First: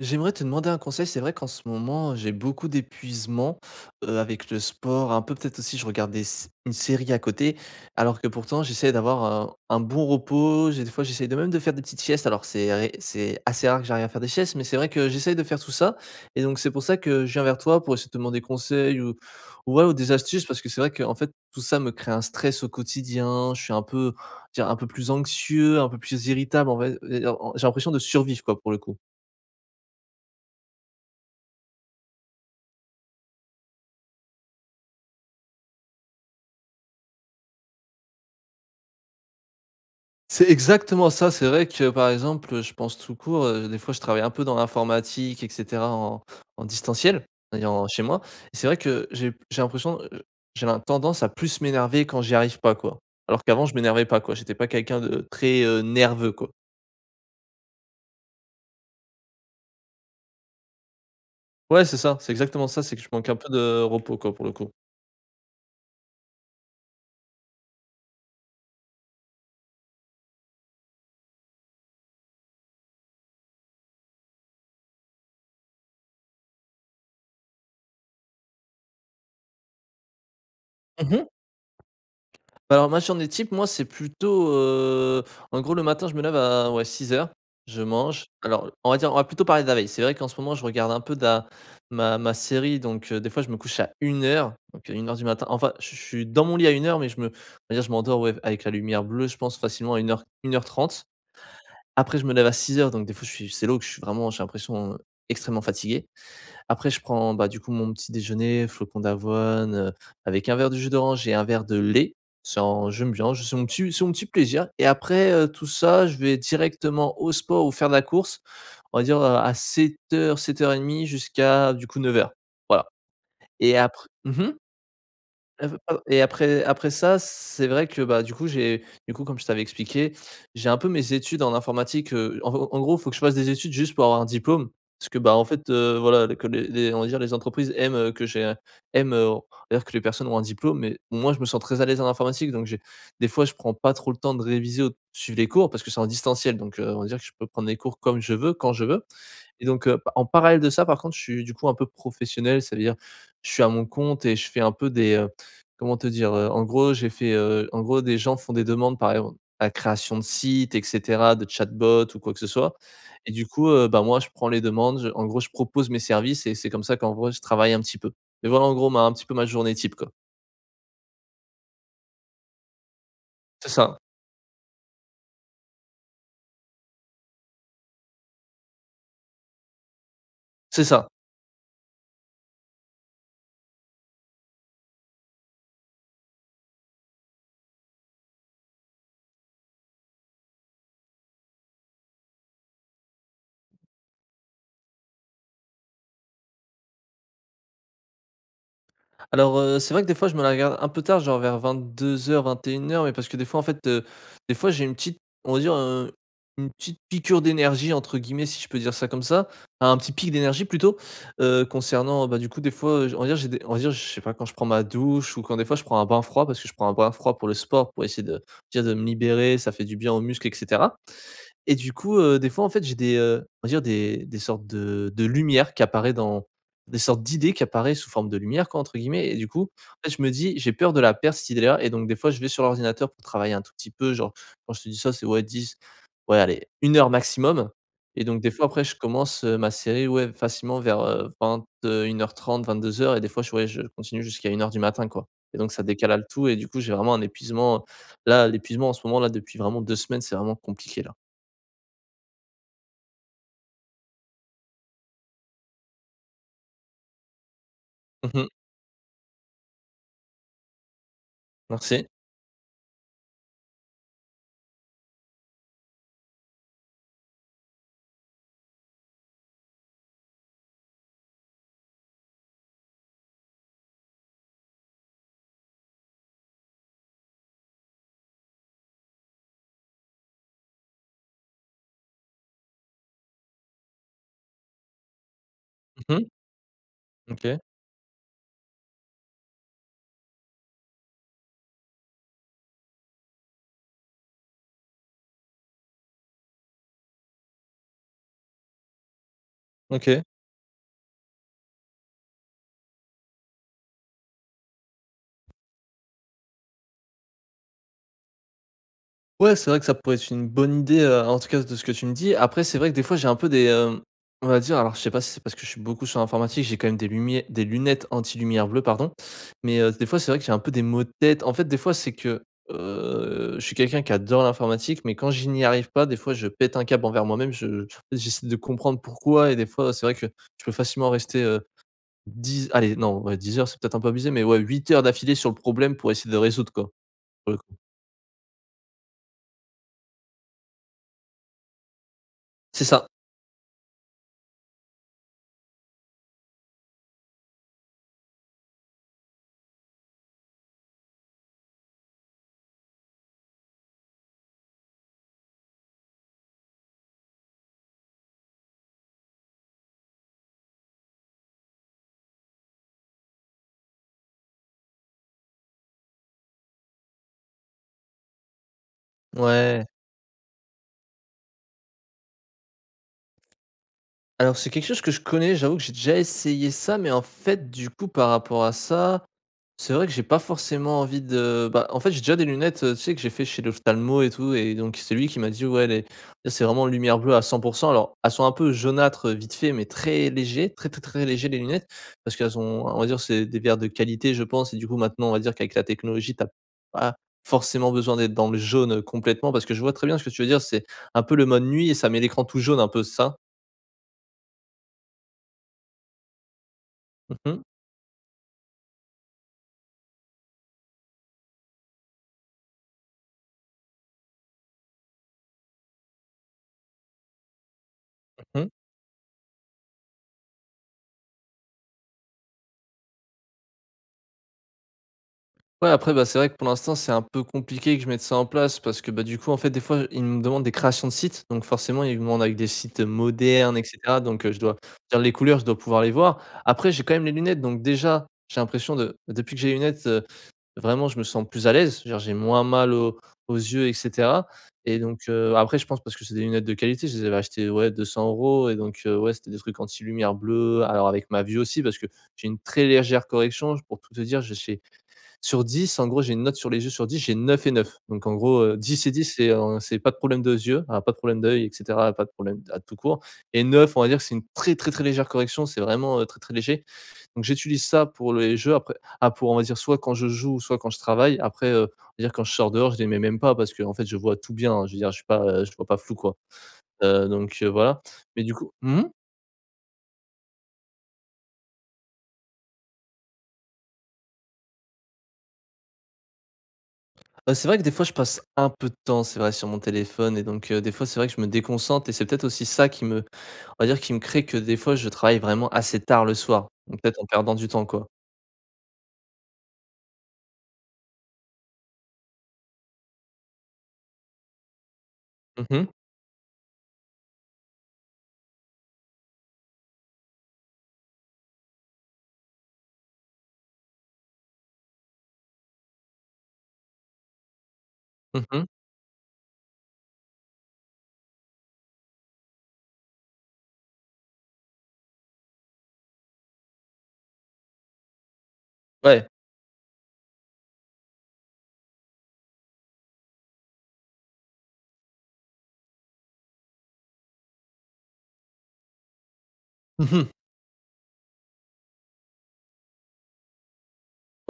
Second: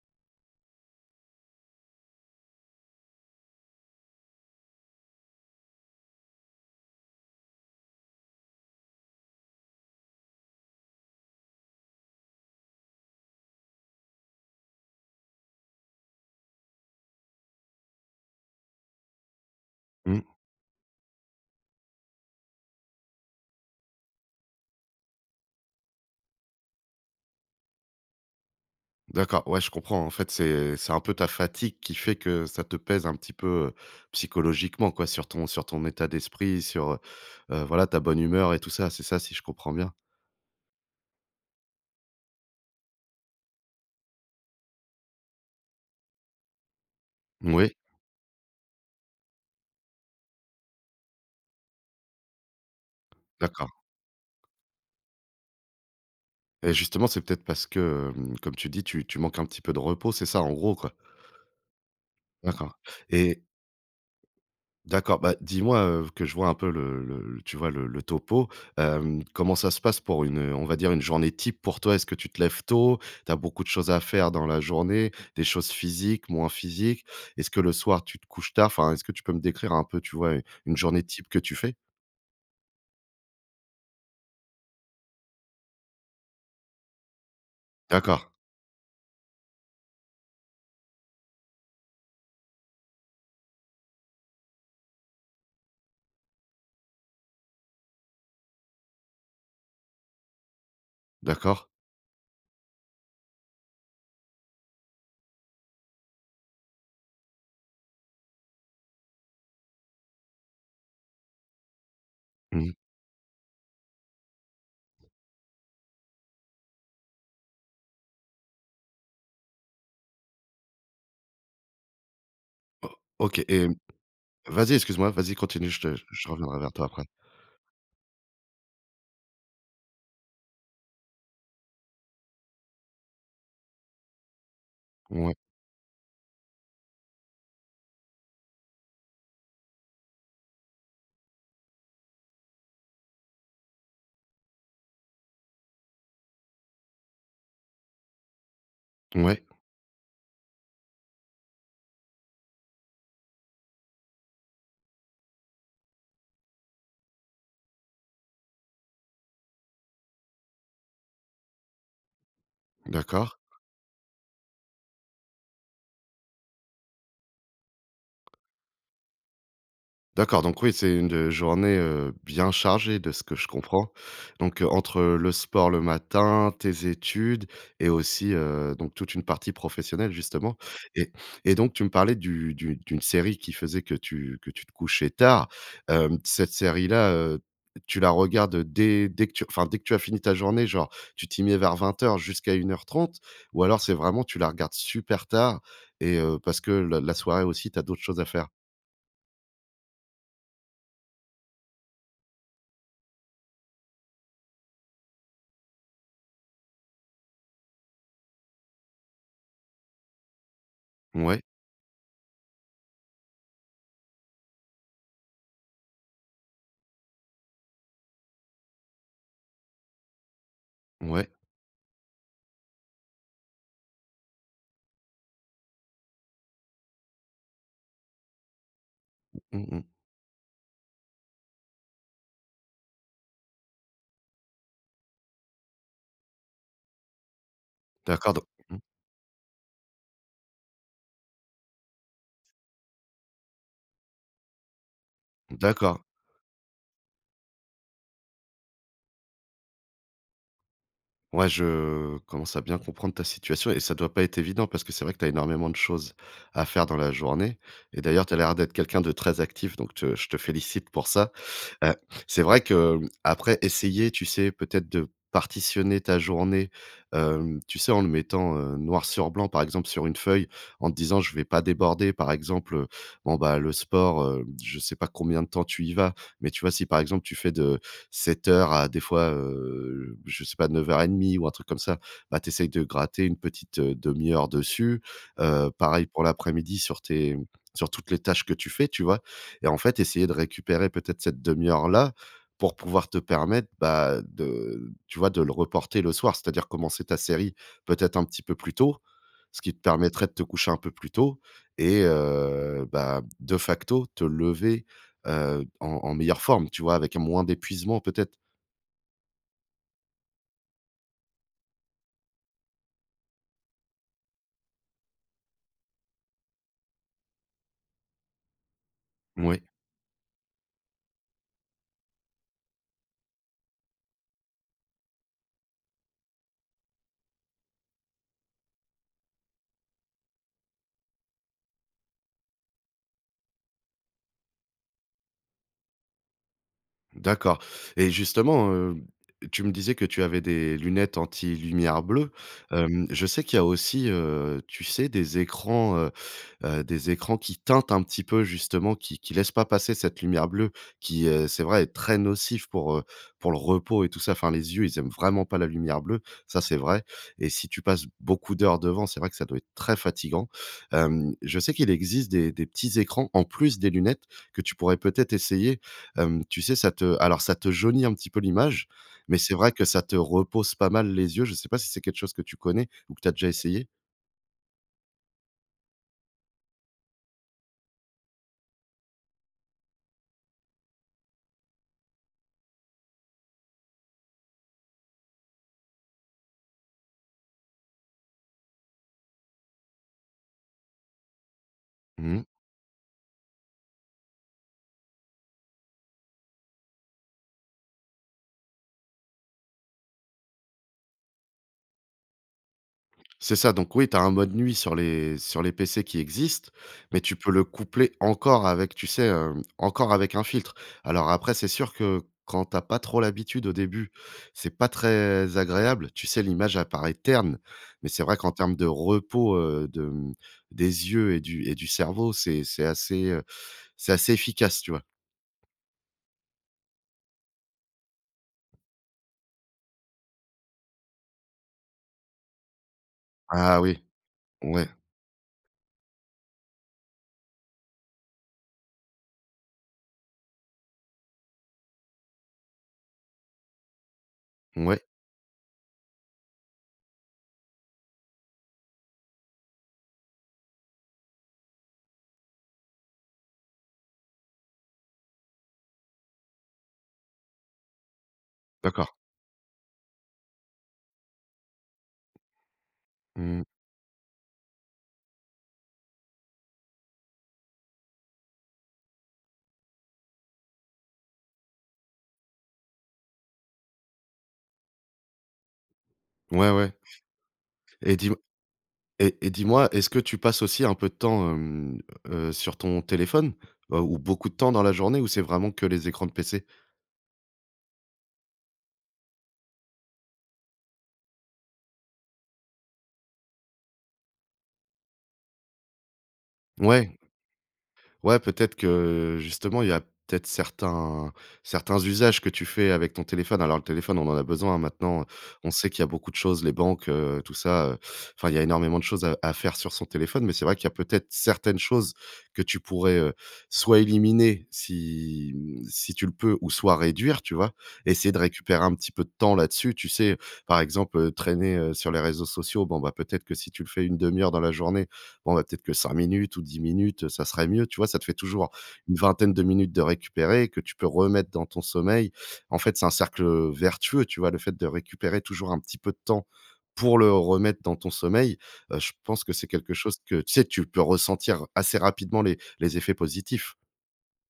J'aimerais te demander un conseil. C'est vrai qu'en ce moment, j'ai beaucoup d'épuisement, avec le sport, un peu peut-être aussi je regarde des s une série à côté, alors que pourtant j'essaie d'avoir un bon repos. J'ai Des fois j'essaie de même de faire des petites siestes. Alors c'est assez rare que j'arrive à faire des siestes, mais c'est vrai que j'essaie de faire tout ça et donc c'est pour ça que je viens vers toi pour essayer de te demander conseil ou des Mmh. astuces parce que c'est vrai qu'en fait tout ça me crée un stress au quotidien. Je suis un peu, dire un peu plus anxieux, un peu plus irritable en fait j'ai l'impression de survivre quoi, pour le coup. D'accord, ouais, je comprends. En fait, c'est un peu ta fatigue qui fait que ça te pèse un petit peu, psychologiquement, quoi, sur ton état d'esprit, voilà, ta bonne humeur et tout ça, c'est ça, si je comprends bien? C'est exactement ça. C'est vrai que, par exemple, je pense tout court, des fois je travaille un peu dans l'informatique etc. en distanciel, c'est-à-dire Oui, en chez moi et c'est vrai que j'ai l'impression, j'ai la tendance à plus m'énerver quand j'y arrive pas, quoi. Alors qu'avant je d'accord, m'énervais pas, quoi. J'étais pas quelqu'un de très, nerveux, quoi. et justement, c'est peut-être parce que, comme tu dis, tu manques un petit peu de repos, c'est ça, en gros, quoi? Ouais, c'est ça, c'est exactement D'accord ça, c'est que je manque un et peu de repos, quoi, pour le coup. D'accord, bah, dis-moi, que je vois un peu le tu vois, le topo. Comment ça se passe pour une, on va dire, une journée type pour toi? Est-ce que tu te lèves tôt? Tu as beaucoup de choses à faire dans la journée, des choses physiques, moins physiques? Est-ce que le soir, tu te couches tard? Enfin, est-ce que tu peux me décrire un peu, tu vois, une journée Mmh. type que tu fais? Bah, alors ma journée type, moi, c'est plutôt, en gros, le matin, je me lève à 6 heures, je mange. D'accord, Alors, on va dire, on va plutôt parler de la veille. C'est vrai qu'en ce moment, je regarde un peu de ma série, donc des fois, je me couche à 1 heure, donc à 1 heure du matin. Enfin, je suis dans mon lit à 1 heure mais je me on va dire, je m'endors, ouais, avec la lumière bleue, je pense facilement à une heure, une heure trente. d'accord. Après, je me lève à 6 heures, donc des fois, je suis c'est là où que je suis vraiment, j'ai l'impression, extrêmement fatigué. Après je prends, bah, du coup mon petit déjeuner, flocons d'avoine, avec un verre de jus d'orange et un verre de lait. C'est Mmh. un J'aime bien, je c'est mon petit plaisir et après, tout ça, je vais directement au sport ou faire de la course, on va dire, à 07:00-07:30 jusqu'à du coup 9 heures. Voilà. O OK, et et après mmh vas-y, excuse-moi, vas-y, et continue, ap ap et je reviendrai après vers toi après après. ça, c'est vrai que, bah, du coup, comme je t'avais expliqué, j'ai un peu mes études en informatique, en gros, faut que je fasse des études juste pour avoir un diplôme. Parce que, bah, Ouais, en fait, voilà, que les on va dire les entreprises aiment, on va dire que les personnes ont un diplôme, mais moi, je me sens très à l'aise en informatique, donc j'ai des fois, je prends pas trop le temps de réviser ou de suivre les cours parce que c'est en distanciel, donc on va dire que je peux prendre les cours comme je veux, quand je veux ouais, et donc en parallèle de ça, par contre, je suis, du coup, un peu professionnel, ça veut dire je suis à mon compte et je fais un peu des, comment te dire? En gros, en gros, des gens font des demandes, par exemple, à création de sites etc., de chatbot ou quoi que ce soit et d'accord. du coup, bah, moi, je prends les demandes, je en gros, je propose mes services et c'est comme ça qu'en gros je travaille un petit peu. Mais voilà, en gros, ma un petit peu ma journée type, quoi. D'accord, donc oui, c'est une, journée, bien chargée de ce que je C'est comprends. ça, Donc, entre le sport le matin, tes études et aussi, donc toute une partie professionnelle justement, c'est ça. et et donc tu me parlais du d'une série qui faisait que tu te couchais tard. Cette série-là, tu la regardes dès que tu as fini ta journée, genre tu t'y mets vers vingt heures jusqu'à une heure trente, ou alors c'est vraiment tu la regardes super tard et parce que la soirée aussi tu as d'autres choses à faire? Alors, c'est vrai que des fois je me la regarde un peu tard, genre vers 22:00-21:00, mais parce que des fois en fait, des fois j'ai une petite, on va dire, une petite «piqûre d'énergie» entre guillemets, si je peux dire ça comme ça, enfin, un petit pic d'énergie plutôt, Ouais, concernant, bah, du coup des fois, on va dire j'ai des on va dire, je sais pas, quand je prends ma douche ou quand des fois je prends un bain froid parce que je prends un bain froid pour le sport, pour essayer de dire de me libérer, ça fait du bien aux muscles etc. ouais. Et du coup, des fois, en fait, j'ai des, on va dire des sortes de lumière qui apparaît dans des sortes d'idées qui apparaît «sous forme de lumière» quoi, entre guillemets et du coup, Mmh en mh. fait, je me dis: «J'ai peur de la perdre cette idée-là» et donc des fois, je vais sur l'ordinateur pour travailler un tout petit peu, genre, quand je te dis ça, c'est 10, ouais, allez 1 heure maximum et D'accord, donc donc des fois, mmh, après, je commence, ma série, ouais, facilement vers, vingt une heure trente, vingt deux heures et des fois, je continue jusqu'à 1 heure du matin, quoi mmh, et donc ça d'accord. décale le tout et du coup, j'ai vraiment un épuisement, là, l'épuisement en ce moment, là, depuis vraiment 2 semaines, c'est vraiment compliqué, là. Ouais, je commence à bien comprendre ta situation, et ça doit pas être évident parce que c'est vrai que tu as énormément de choses à faire dans la journée, et d'ailleurs, tu as Mmh mh. l'air d'être quelqu'un de très actif, donc te je te félicite pour ça. Heu, Merci. c'est vrai que, après essayer, tu sais, peut-être de partitionner ta journée, tu sais, en le mettant, noir sur blanc, par exemple, sur une feuille, en te disant: «Je vais pas déborder», par exemple, bon, bah, le sport, je sais pas combien de temps tu y vas, mais tu vois, si, par exemple, tu fais de sept heures à des fois, je sais pas 9:30 ou un truc comme ça, bah, tu essayes de gratter une petite, 1 heure dessus. Pareil Mmh pour mh. l'après-midi OK. sur toutes les tâches que tu fais, tu vois? Et en fait, essayer de récupérer peut-être cette demi heure-là pour pouvoir te permettre, bah, de tu vois, de le reporter le soir. C'est-à-dire commencer ta série peut-être un petit peu plus tôt, ce qui te OK. permettrait de te coucher un peu plus tôt et bah, de facto te lever en meilleure forme, tu vois? Avec moins d'épuisement peut-être? Ouais, c'est vrai que ça pourrait être une bonne idée, en tout cas de ce que tu me dis. Après, c'est vrai que des fois j'ai un peu des, on va dire, alors je sais pas si c'est parce que je suis beaucoup sur l'informatique, j'ai quand même des lunettes anti-lumière bleue, pardon. Oui, Mais, des fois, c'est vrai que j'ai un peu des maux de tête. En fait, des fois, c'est que, je suis quelqu'un qui adore l'informatique, mais quand je n'y arrive pas, des fois, je pète un câble envers moi-même. Je J'essaie de comprendre pourquoi et des fois, c'est vrai que je peux facilement rester, 10, allez, non, ouais, 10 heures, c'est peut-être un peu abusé, mais ouais, 8 heures d'affilée sur le problème pour essayer de résoudre, quoi. Pour le d'accord, coup. et justement, tu me disais que tu avais des lunettes anti-lumière bleue. C'est ça, Je sais qu'il y a aussi, tu sais, des écrans qui teintent un petit peu justement, qui laissent pas passer cette lumière bleue qui, c'est vrai, est très nocif pour le repos et tout ça. Enfin, les yeux, ils aiment vraiment pas la lumière bleue, ça, c'est vrai, et si tu passes beaucoup d'heures devant, c'est vrai que ça doit être très fatigant. Je sais qu'il existe des petits écrans en plus des lunettes que tu pourrais peut-être essayer. Tu sais, ça te alors ça te jaunit un petit peu l'image, mais c'est vrai ouais. que ça te repose pas mal les yeux. Je sais pas si c'est quelque chose que tu connais ou que tu as déjà essayé? Alors c'est quelque chose que je connais, j'avoue que j'ai déjà essayé ça, mais en fait, du coup, par rapport à ça, c'est vrai que j'ai pas forcément envie de, bah, en fait, j'ai déjà des lunettes, tu sais, que j'ai fait chez l'ophtalmo et tout et donc c'est lui qui m'a dit: «Ouais, les c'est vraiment lumière bleue à 100%». Alors, elles sont un peu jaunâtres, vite fait, mais très léger, très, très, très léger les lunettes parce Mmh. qu'elles ont, on va dire, c'est des verres de qualité, je pense et du coup, maintenant, on va dire qu'avec la technologie, t'as pas forcément besoin d'être dans le jaune, complètement, parce que je vois très bien ce que tu veux dire. C'est un peu le mode nuit et ça met l'écran tout jaune un peu, c'est ça? C'est ça, donc oui, tu as un mode nuit sur les PC qui existent, mais Mmh. tu peux Mmh. le coupler encore avec, tu sais, encore avec un filtre. Alors après, c'est sûr que quand tu as pas trop l'habitude au début, c'est pas très agréable. Tu sais, l'image apparaît terne, mais c'est vrai qu'en termes de repos, de, des yeux et du cerveau, c'est assez, c'est assez efficace, tu vois? Ouais, après, bah, c'est vrai que pour l'instant, c'est un peu compliqué que je mette ça en place parce que, bah, du coup, en fait, des fois, ils me demandent des créations de sites. Donc, forcément, ils me demandent avec des sites modernes, Ah oui, etc. Donc, je dois ouais, dire les couleurs, je dois pouvoir les voir. Après, j'ai quand même les lunettes. Donc, déjà, j'ai l'impression de, depuis que j'ai les lunettes, vraiment, je me sens plus à l'aise. C'est-à-dire, j'ai moins mal aux yeux, etc. Et ouais, donc, après, je pense parce que c'est des lunettes de qualité. Je les avais achetées, ouais, 200 euros. Et donc, ouais, c'était des trucs anti-lumière bleue. Alors, avec ma vue aussi, parce que j'ai une très légère correction. Pour tout te dire, j'ai sur dix, en gros, j'ai une note sur les yeux sur dix, j'ai neuf et neuf. Donc en gros, 10 et d'accord. dix, c'est, pas de problème de yeux, ah, pas de problème d'œil etc., pas de problème à tout court et Mmh. neuf, on va dire que c'est une très, très, très légère correction, c'est vraiment, très, très léger. Donc j'utilise ça pour les jeux après, ah, pour, on va dire, soit quand je joue, soit quand je travaille. Après, on va dire quand je sors dehors, je les mets même pas parce que en fait, je vois tout bien, hein. Je veux dire, je vois pas flou, quoi. Ouais, ouais, Donc voilà. et dis Mais du coup mmh mh? et dis-moi, est-ce que tu passes aussi un peu de temps, sur ton téléphone? Ou beaucoup de temps dans la journée, ou c'est vraiment que les écrans de PC? C'est vrai que des fois, je passe un peu de temps, c'est vrai, sur mon téléphone et donc des fois, c'est vrai que je me déconcentre et c'est peut-être aussi ça qui me, on va dire qui me crée que des fois je travaille vraiment assez tard le soir, donc Ouais. peut-être en perdant du temps, quoi. Ouais, peut-être que justement, il y a peut-être certains usages que tu fais avec ton téléphone. Alors le téléphone, on en a besoin, hein, maintenant. Mmh On mh. sait qu'il y a beaucoup de choses, les banques, tout ça, enfin, il y a énormément de choses à faire sur son téléphone. Mais c'est vrai qu'il y a peut-être certaines choses que tu pourrais, soit éliminer si, si tu le peux, ou soit réduire, tu vois? Essayer de Mmh mh. récupérer un petit peu de temps là-dessus, tu sais? Par exemple, traîner, sur les réseaux sociaux, bon, bah, peut-être que si tu le fais une demi heure dans la journée, bon, bah, peut-être que 5 minutes ou 10 minutes, ça serait mieux, tu vois? Ça te fait toujours une Ouais. vingtaine de minutes de récupérer que tu peux remettre dans ton sommeil. En fait, c'est un cercle vertueux, tu vois? Le fait de récupérer toujours un petit peu de temps pour le remettre dans ton sommeil, je pense que c'est quelque chose que tu sais, tu peux ressentir assez rapidement les effets positifs.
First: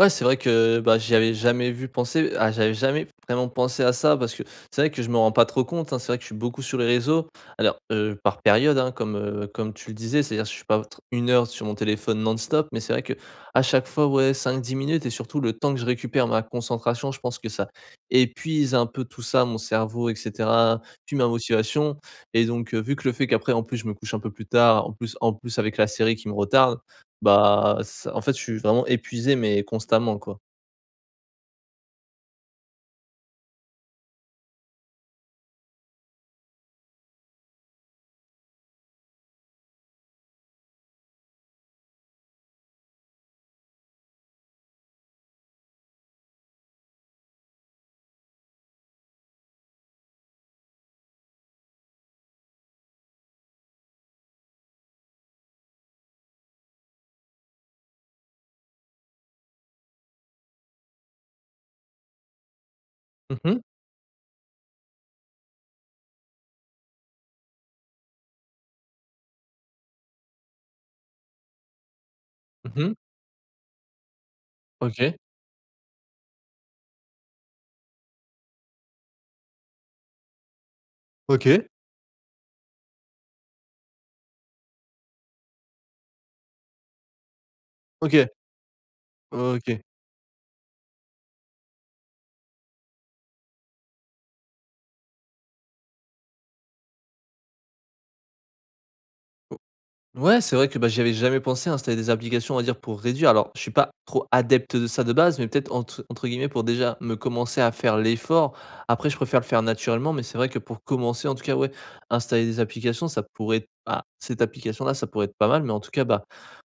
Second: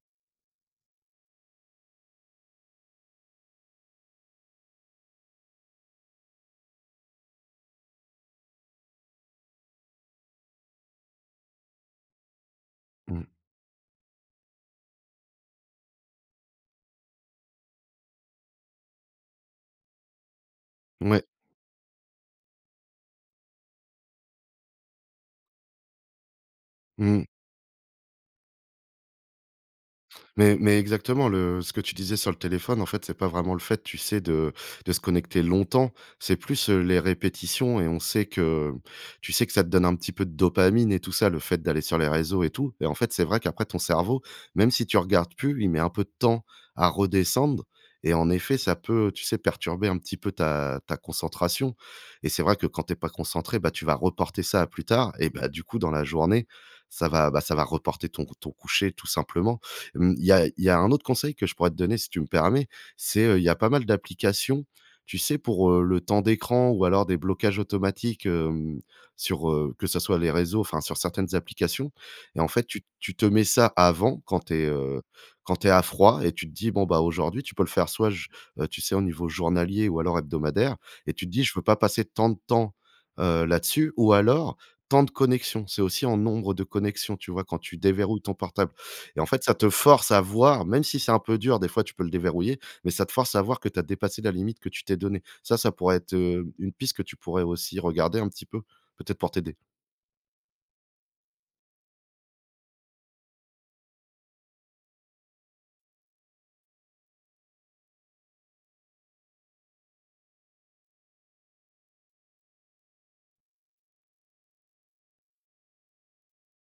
Ouais, c'est vrai que, bah, j'y avais jamais vu penser ah, j'avais jamais vraiment pensé à ça parce que c'est vrai que je me rends pas trop compte, hein. C'est vrai que je suis beaucoup sur les réseaux. Alors, par période, hein, comme tu le disais, c'est-à-dire que je suis pas tr 1 heure sur mon téléphone non-stop, mais c'est vrai que Mmh, à chaque fois, ouais, cinq dix minutes et surtout le temps que je récupère ma concentration, je pense que ça épuise un peu tout ça, mon cerveau etc., puis ouais. ma motivation et donc, vu que le fait qu'après, en plus, je me couche un peu plus tard, en plus avec la série qui me retarde, Mmh. bah, ça en fait, je suis vraiment épuisé, mais constamment, quoi. Mais exactement, le ce que tu disais sur le téléphone, en fait, c'est pas vraiment le fait, tu sais, de se connecter longtemps. C'est plus, les répétitions, et on sait que tu sais que ça te donne un petit peu de dopamine et tout ça, le fait d'aller sur les réseaux et tout, et en fait, c'est vrai qu'après ton cerveau, même si tu regardes plus, il met un peu de temps à redescendre, et en effet, ça peut, tu sais, perturber un petit peu ta concentration, et c'est vrai que quand t'es pas concentré, bah, tu vas reporter ça à plus tard, et bah, du coup, dans la journée, ça va, bah, ça va reporter ton coucher tout simplement. Mmh, il y a un autre conseil que je pourrais te donner si tu me permets, c'est, Mmh il y a mh. pas mal d'applications, tu sais, pour, le temps d'écran ou alors des blocages automatiques, que ça soit les réseaux, enfin sur certaines applications, et en fait, tu Mmh. tu te mets ça avant OK. quand tu es à froid et tu te dis: «Bon, bah, aujourd'hui» tu peux le faire soit j tu sais, au niveau journalier ou alors hebdomadaire, et tu te dis: «Je veux OK. pas passer tant de temps, là-dessus» ou alors temps de connexion. C'est aussi en nombre de connexions, tu vois? Quand tu déverrouilles OK. ton portable. Et en fait, ça te OK. force à voir, même si c'est un peu dur, des fois tu peux le déverrouiller, mais ça te force à voir que tu as dépassé la limite que tu t'es donnée. Ça pourrait être, une piste que tu pourrais aussi regarder un petit peu, peut-être pour t'aider. Ouais, c'est vrai que, bah, j'y avais jamais pensé, à installer des applications, on va dire, pour réduire. Alors, je suis pas trop adepte de ça de base, mais peut-être entre guillemets pour déjà me commencer à faire l'effort. Après, je préfère le faire naturellement, mais c'est vrai que pour commencer, en tout cas, ouais, installer des applications, ça pourrait être, ah, cette application-là, ça pourrait être pas mal, mais en tout cas, bah,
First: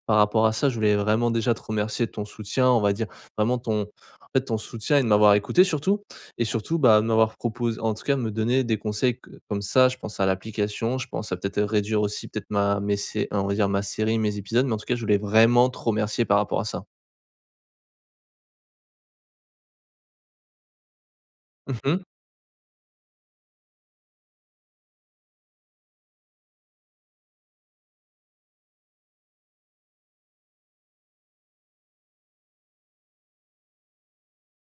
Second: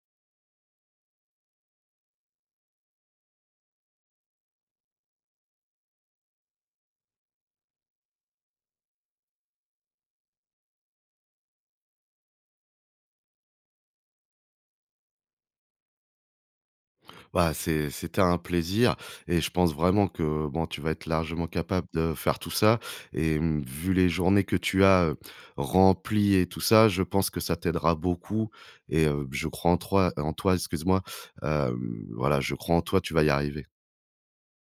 par rapport à ça, je voulais vraiment déjà te remercier de ton soutien, on va dire, vraiment ton en fait, ton soutien et de m'avoir écouté surtout. Et surtout, bah, de m'avoir proposé, en tout cas, me donner des conseils que comme ça, je pense à l'application, je pense à peut-être réduire aussi peut-être ma mes sé on va dire ma série, mes épisodes, mais en tout cas, je voulais vraiment te remercier par rapport à ça. Bah, c'était un plaisir, et je pense vraiment que, bon, tu vas être largement capable Mmh. de faire tout ça, et mmh, vu les journées que tu as, remplies et tout ça, je pense que ça t'aidera beaucoup, et je crois en toi excuse-moi, voilà, je crois en toi, tu vas y arriver.